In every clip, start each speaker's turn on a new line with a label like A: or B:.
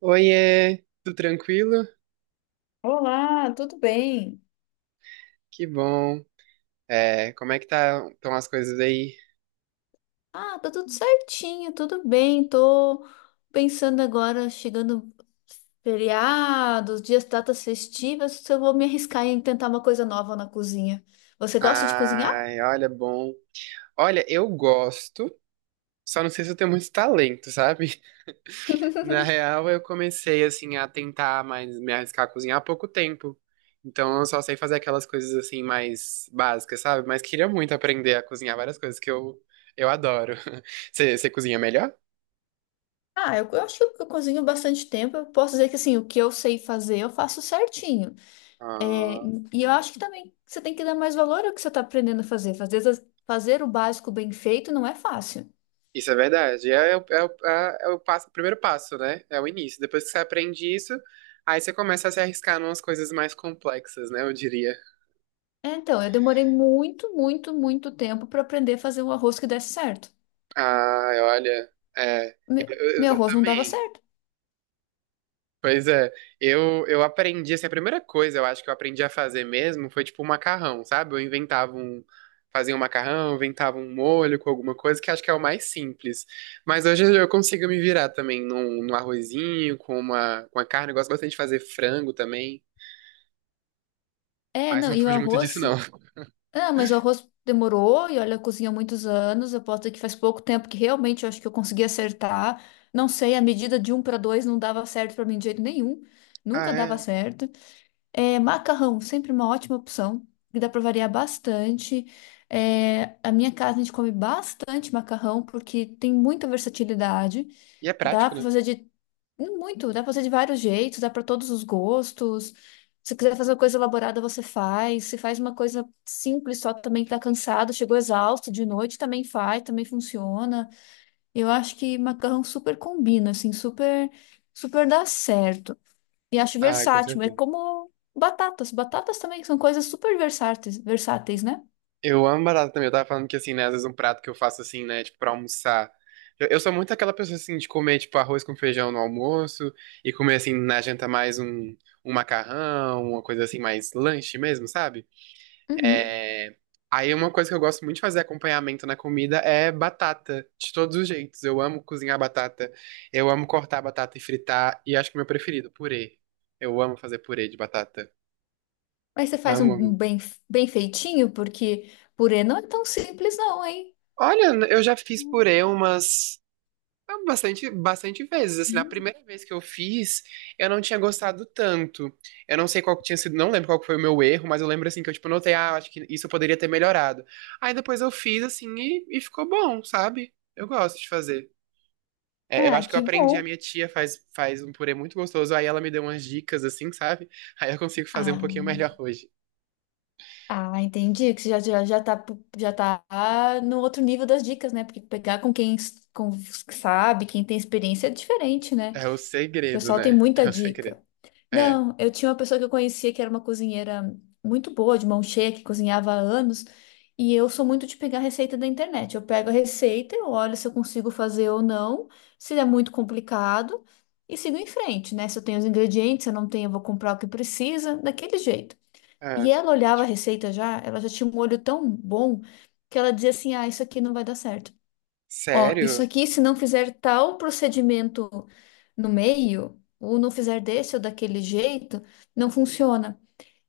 A: Oiê, tudo tranquilo?
B: Olá, tudo bem?
A: Que bom. Como é que estão as coisas aí?
B: Ah, tá tudo certinho, tudo bem. Tô pensando agora, chegando feriados, dias, datas festivas, se eu vou me arriscar em tentar uma coisa nova na cozinha. Você gosta de cozinhar?
A: Ai, olha, bom. Olha, eu gosto, só não sei se eu tenho muito talento, sabe? Na real, eu comecei, assim, a tentar mais me arriscar a cozinhar há pouco tempo. Então, eu só sei fazer aquelas coisas, assim, mais básicas, sabe? Mas queria muito aprender a cozinhar várias coisas que eu adoro. Você cozinha melhor?
B: Ah, eu acho que eu cozinho bastante tempo. Eu posso dizer que assim, o que eu sei fazer, eu faço certinho. É,
A: Ah.
B: e eu acho que também você tem que dar mais valor ao que você está aprendendo a fazer. Fazer o básico bem feito não é fácil.
A: Isso é verdade. É, é o- é, o- é, é o passo, o primeiro passo, né? É o início. Depois que você aprende isso, aí você começa a se arriscar em umas coisas mais complexas, né? Eu diria.
B: É, então, eu demorei muito, muito, muito tempo para aprender a fazer um arroz que desse certo.
A: Ah, olha. É, eu,
B: Me-
A: eu-
B: Meu
A: eu
B: arroz não dava
A: também.
B: certo.
A: Pois é. Eu aprendi, assim, a primeira coisa eu acho que eu aprendi a fazer mesmo foi tipo um macarrão, sabe? Eu inventava um. Fazia um macarrão, inventava um molho com alguma coisa, que acho que é o mais simples. Mas hoje eu consigo me virar também num arrozinho, com uma, com a carne. Eu gosto bastante de fazer frango também.
B: É,
A: Mas
B: não,
A: não
B: e o
A: fujo muito disso,
B: arroz.
A: não.
B: Ah, mas o arroz demorou, e olha, eu cozinho há muitos anos. Eu posso dizer que faz pouco tempo que realmente eu acho que eu consegui acertar. Não sei, a medida de um para dois não dava certo para mim de jeito nenhum.
A: Ah,
B: Nunca dava
A: é.
B: certo. É, macarrão, sempre uma ótima opção, que dá para variar bastante. É, a minha casa a gente come bastante macarrão, porque tem muita versatilidade.
A: E é
B: Dá
A: prático,
B: pra
A: né?
B: fazer de dá pra fazer de vários jeitos, dá pra todos os gostos. Se quiser fazer uma coisa elaborada, você faz. Se faz uma coisa simples, só também tá cansado, chegou exausto de noite, também faz, também funciona. Eu acho que macarrão super combina, assim, super, super dá certo. E acho
A: Ah, com
B: versátil, é
A: certeza.
B: como batatas. Batatas também são coisas super versáteis, versáteis, né?
A: Eu amo batata também. Eu tava falando que, assim, né, às vezes um prato que eu faço, assim, né, tipo, pra almoçar. Eu sou muito aquela pessoa, assim, de comer, tipo, arroz com feijão no almoço e comer, assim, na janta um macarrão, uma coisa assim, mais lanche mesmo, sabe?
B: Uhum.
A: É... Aí uma coisa que eu gosto muito de fazer acompanhamento na comida é batata, de todos os jeitos. Eu amo cozinhar batata, eu amo cortar batata e fritar, e acho que o meu preferido, purê. Eu amo fazer purê de batata.
B: Mas você faz
A: Amo,
B: um
A: amo.
B: bem, bem feitinho, porque purê não é tão simples, não, hein?
A: Olha, eu já fiz purê umas bastante vezes. Assim, na
B: Hum.
A: primeira vez que eu fiz, eu não tinha gostado tanto. Eu não sei qual que tinha sido, não lembro qual que foi o meu erro, mas eu lembro assim que eu tipo notei, ah, acho que isso eu poderia ter melhorado. Aí depois eu fiz assim e ficou bom, sabe? Eu gosto de fazer. É, eu
B: Ah,
A: acho que eu
B: que
A: aprendi, a
B: bom.
A: minha tia faz um purê muito gostoso, aí ela me deu umas dicas assim, sabe? Aí eu consigo fazer um pouquinho
B: Ah,
A: melhor hoje.
B: ah, entendi que você já tá, já tá no outro nível das dicas, né? Porque pegar com com os que sabe, quem tem experiência é diferente, né?
A: É o
B: O
A: segredo,
B: pessoal tem
A: né?
B: muita
A: É o segredo.
B: dica.
A: É.
B: Não, eu tinha uma pessoa que eu conhecia que era uma cozinheira muito boa, de mão cheia, que cozinhava há anos. E eu sou muito de pegar receita da internet. Eu pego a receita, eu olho se eu consigo fazer ou não, se é muito complicado, e sigo em frente, né? Se eu tenho os ingredientes, se eu não tenho, eu vou comprar o que precisa, daquele jeito. E
A: É.
B: ela olhava a
A: Ótimo.
B: receita já, ela já tinha um olho tão bom que ela dizia assim: ah, isso aqui não vai dar certo. Ó, isso
A: Sério?
B: aqui, se não fizer tal procedimento no meio, ou não fizer desse ou daquele jeito, não funciona.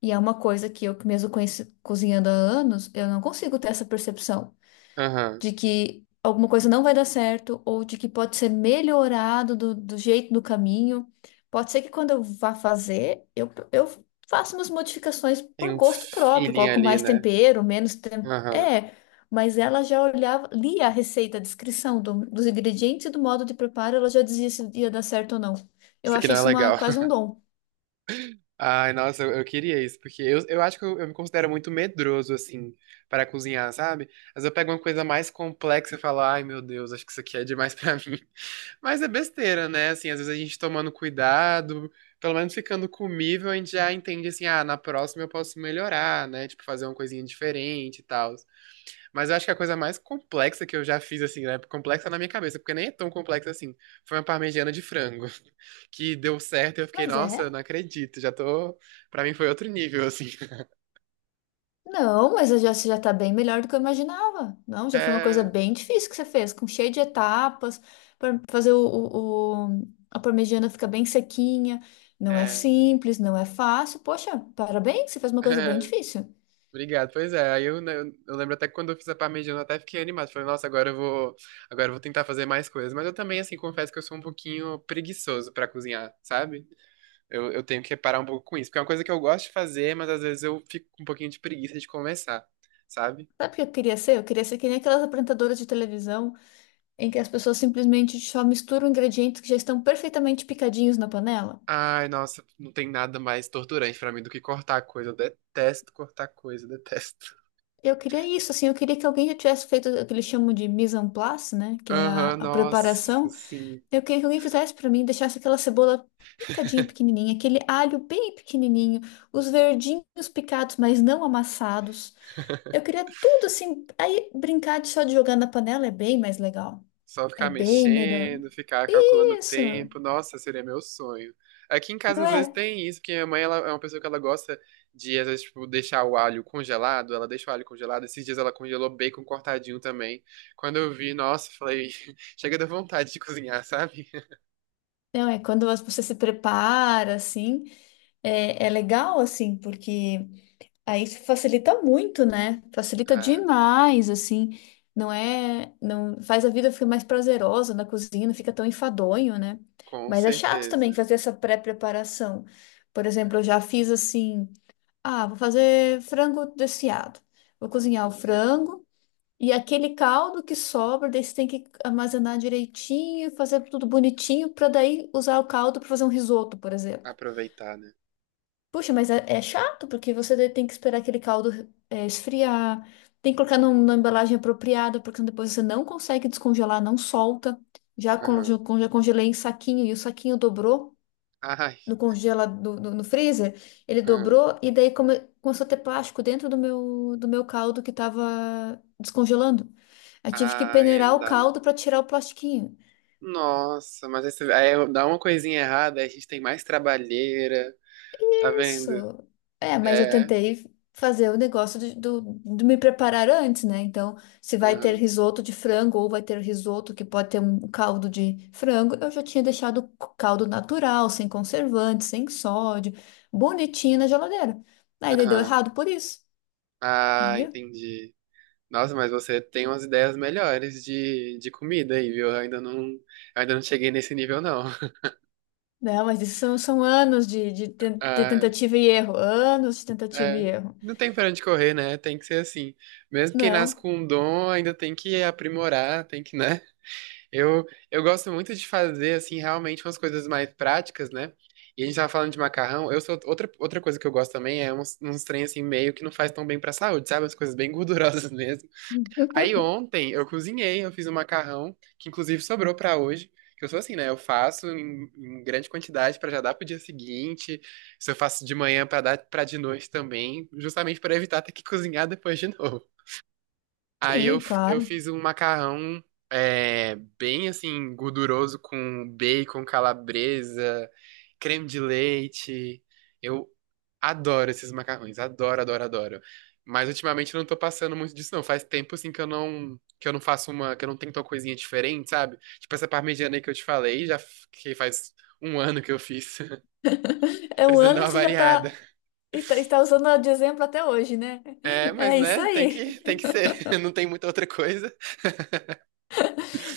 B: E é uma coisa que eu, que mesmo cozinhando há anos, eu não consigo ter essa percepção
A: Aham.
B: de que alguma coisa não vai dar certo ou de que pode ser melhorado do jeito do caminho. Pode ser que quando eu vá fazer, eu faço umas modificações
A: Tem
B: por
A: um
B: gosto próprio,
A: feeling
B: coloco
A: ali,
B: mais
A: né?
B: tempero, menos tempero.
A: Aham.
B: É, mas ela já olhava, lia a receita, a descrição dos ingredientes e do modo de preparo, ela já dizia se ia dar certo ou não. Eu
A: Isso aqui
B: achei
A: não é
B: isso uma,
A: legal.
B: quase um dom.
A: Ai, nossa, eu queria isso, porque eu acho que eu me considero muito medroso, assim, para cozinhar, sabe? Mas eu pego uma coisa mais complexa e falo, ai, meu Deus, acho que isso aqui é demais pra mim. Mas é besteira, né? Assim, às vezes a gente tomando cuidado, pelo menos ficando comível, a gente já entende, assim, ah, na próxima eu posso melhorar, né? Tipo, fazer uma coisinha diferente e tal. Mas eu acho que a coisa mais complexa que eu já fiz, assim, né? Complexa na minha cabeça, porque nem é tão complexa assim. Foi uma parmegiana de frango, que deu certo e eu fiquei,
B: Mas
A: nossa, eu
B: é.
A: não acredito, já tô. Pra mim foi outro nível, assim.
B: Não, mas eu já, você já tá bem melhor do que eu imaginava. Não, já foi uma coisa
A: É,
B: bem difícil que você fez, com cheio de etapas, para fazer a parmegiana ficar bem sequinha. Não é
A: é,
B: simples, não é fácil. Poxa, parabéns, você fez uma coisa bem difícil.
A: Obrigado. Pois é, aí eu, né, eu lembro até que quando eu fiz a parmegiana eu até fiquei animado. Falei, nossa, agora eu vou tentar fazer mais coisas. Mas eu também, assim, confesso que eu sou um pouquinho preguiçoso pra cozinhar, sabe? Eu tenho que parar um pouco com isso, porque é uma coisa que eu gosto de fazer, mas às vezes eu fico com um pouquinho de preguiça de começar, sabe?
B: Sabe o que eu queria ser? Eu queria ser que nem aquelas apresentadoras de televisão em que as pessoas simplesmente só misturam ingredientes que já estão perfeitamente picadinhos na panela.
A: Ai, nossa, não tem nada mais torturante pra mim do que cortar coisa. Eu detesto cortar coisa, detesto.
B: Eu queria isso, assim, eu queria que alguém já tivesse feito o que eles chamam de mise en place, né? Que é a
A: Aham,
B: a
A: nossa,
B: preparação.
A: assim,
B: Eu queria que alguém fizesse pra mim, deixasse aquela cebola picadinha pequenininha, aquele alho bem pequenininho, os verdinhos picados, mas não amassados. Eu queria tudo assim. Aí brincar de só de jogar na panela é bem mais legal.
A: só
B: É
A: ficar
B: bem melhor.
A: mexendo, ficar calculando o
B: Isso,
A: tempo, nossa, seria meu sonho. Aqui em casa
B: não
A: às vezes
B: é?
A: tem isso, porque minha mãe ela é uma pessoa que ela gosta de, às vezes, tipo, deixar o alho congelado, ela deixa o alho congelado, esses dias ela congelou bacon cortadinho também. Quando eu vi, nossa, falei, chega da vontade de cozinhar, sabe?
B: Não é? Quando você se prepara assim, é, é legal assim, porque aí facilita muito, né? Facilita
A: Ah,
B: demais, assim. Não é, não faz a vida ficar mais prazerosa na cozinha, não fica tão enfadonho, né?
A: com
B: Mas é chato também
A: certeza,
B: fazer essa pré-preparação. Por exemplo, eu já fiz assim, ah, vou fazer frango desfiado. Vou cozinhar o frango e aquele caldo que sobra, daí você tem que armazenar direitinho, fazer tudo bonitinho para daí usar o caldo para fazer um risoto, por exemplo.
A: aproveitar, né?
B: Puxa, mas é, é chato, porque você tem que esperar aquele caldo é, esfriar, tem que colocar numa embalagem apropriada, porque depois você não consegue descongelar, não solta.
A: Aham.
B: Já congelei em saquinho e o saquinho dobrou
A: Ai.
B: no no freezer, ele
A: Ah.
B: dobrou e daí começou a ter plástico dentro do meu caldo que estava descongelando. Eu tive que
A: Ai, aí
B: peneirar
A: não
B: o
A: dá, né?
B: caldo para tirar o plastiquinho.
A: Nossa, mas aí, aí dá uma coisinha errada, aí a gente tem mais trabalheira, tá
B: Isso.
A: vendo?
B: É, mas eu
A: É.
B: tentei fazer o negócio de me preparar antes, né? Então, se vai ter
A: Aham.
B: risoto de frango ou vai ter risoto que pode ter um caldo de frango, eu já tinha deixado o caldo natural, sem conservante, sem sódio, bonitinho na geladeira. Aí daí deu
A: Aham.
B: errado por isso,
A: Ah,
B: viu?
A: entendi. Nossa, mas você tem umas ideias melhores de comida aí, viu? Eu ainda não cheguei nesse nível, não.
B: Não, mas isso são, são anos de
A: Ah,
B: tentativa e erro, anos de tentativa e
A: é.
B: erro.
A: Não tem pra onde correr, né? Tem que ser assim. Mesmo quem nasce
B: Não.
A: com um dom, ainda tem que aprimorar, tem que, né? Eu, eu gosto muito de fazer, assim, realmente umas coisas mais práticas, né? E a gente tava falando de macarrão. Eu sou outra coisa que eu gosto também é uns trem assim meio que não faz tão bem pra saúde, sabe? Umas coisas bem gordurosas mesmo. Aí ontem eu cozinhei, eu fiz um macarrão que inclusive sobrou pra hoje. Que eu sou assim, né? Eu faço em grande quantidade pra já dar pro dia seguinte. Se eu faço de manhã pra dar para de noite também, justamente pra evitar ter que cozinhar depois de novo. Aí eu,
B: Sim,
A: eu
B: claro.
A: fiz um macarrão é, bem assim, gorduroso com bacon, calabresa, creme de leite. Eu adoro esses macarrões, adoro, adoro, adoro. Mas ultimamente eu não tô passando muito disso, não. Faz tempo assim que eu não faço uma, que eu não tento uma coisinha diferente, sabe? Tipo essa parmegiana aí que eu te falei, que faz um ano que eu fiz.
B: É um
A: Precisando dar
B: ano e
A: uma
B: você já
A: variada.
B: tá. E está usando de exemplo até hoje, né?
A: É, mas
B: É isso
A: né,
B: aí.
A: tem que ser. Não tem muita outra coisa.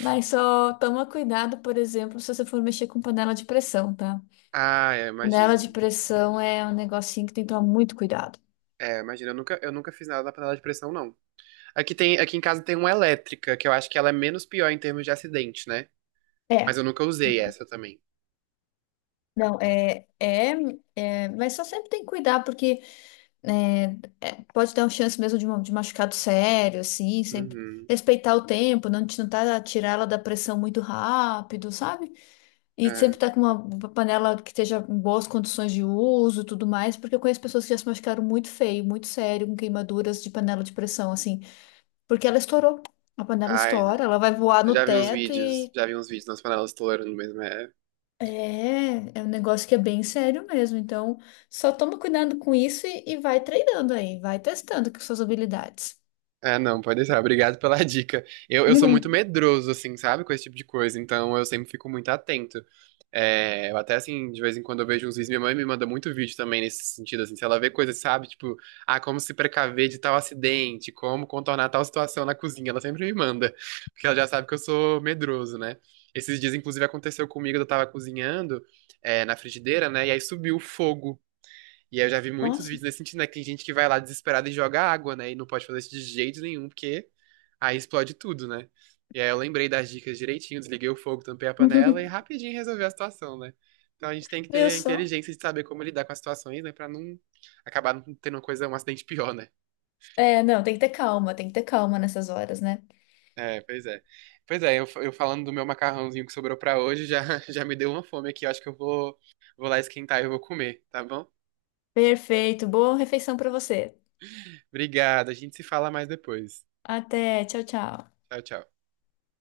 B: Mas só toma cuidado, por exemplo, se você for mexer com panela de pressão, tá?
A: Ah, é,
B: Panela
A: imagino.
B: de pressão é um negocinho que tem que tomar muito cuidado.
A: É, imagina, eu nunca fiz nada na panela de pressão, não. Aqui em casa tem uma elétrica, que eu acho que ela é menos pior em termos de acidente, né? Mas
B: É.
A: eu nunca usei essa também.
B: Não, mas só sempre tem que cuidar, porque é, pode dar uma chance mesmo de machucado sério, assim, sempre
A: Uhum.
B: respeitar o tempo, não, tirar ela da pressão muito rápido, sabe? E sempre
A: É.
B: tá com uma panela que esteja em boas condições de uso e tudo mais, porque eu conheço pessoas que já se machucaram muito feio, muito sério, com queimaduras de panela de pressão, assim, porque ela estourou. A panela
A: Ai, não.
B: estoura, ela vai voar
A: Eu
B: no
A: já vi uns
B: teto
A: vídeos,
B: e
A: já vi uns vídeos nas panelas estourando mesmo. É.
B: é um negócio que é bem sério mesmo. Então, só toma cuidado com isso e vai treinando aí, vai testando com suas habilidades.
A: Ah, não, pode deixar. Obrigado pela dica. Eu sou muito medroso, assim, sabe, com esse tipo de coisa, então eu sempre fico muito atento. É, eu até, assim, de vez em quando eu vejo uns vídeos, minha mãe me manda muito vídeo também nesse sentido, assim, se ela vê coisas, sabe, tipo, ah, como se precaver de tal acidente, como contornar tal situação na cozinha, ela sempre me manda, porque ela já sabe que eu sou medroso, né? Esses dias, inclusive, aconteceu comigo, eu tava cozinhando, é, na frigideira, né, e aí subiu o fogo. E aí eu já vi muitos
B: Nossa,
A: vídeos nesse sentido, né? Que tem gente que vai lá desesperada e joga água, né? E não pode fazer isso de jeito nenhum, porque aí explode tudo, né? E aí eu lembrei das dicas direitinho, desliguei o fogo, tampei a panela e rapidinho resolvi a situação, né? Então a gente tem que
B: viu
A: ter
B: só?
A: inteligência de saber como lidar com as situações, né? Pra não acabar não tendo uma coisa, um acidente pior, né?
B: É, não, tem que ter calma, tem que ter calma nessas horas, né?
A: É, pois é. Pois é, eu falando do meu macarrãozinho que sobrou pra hoje, já, já me deu uma fome aqui. Eu acho que eu vou, vou lá esquentar e eu vou comer, tá bom?
B: Perfeito, boa refeição pra você.
A: Obrigado, a gente se fala mais depois.
B: Até, tchau, tchau.
A: Tchau, tchau.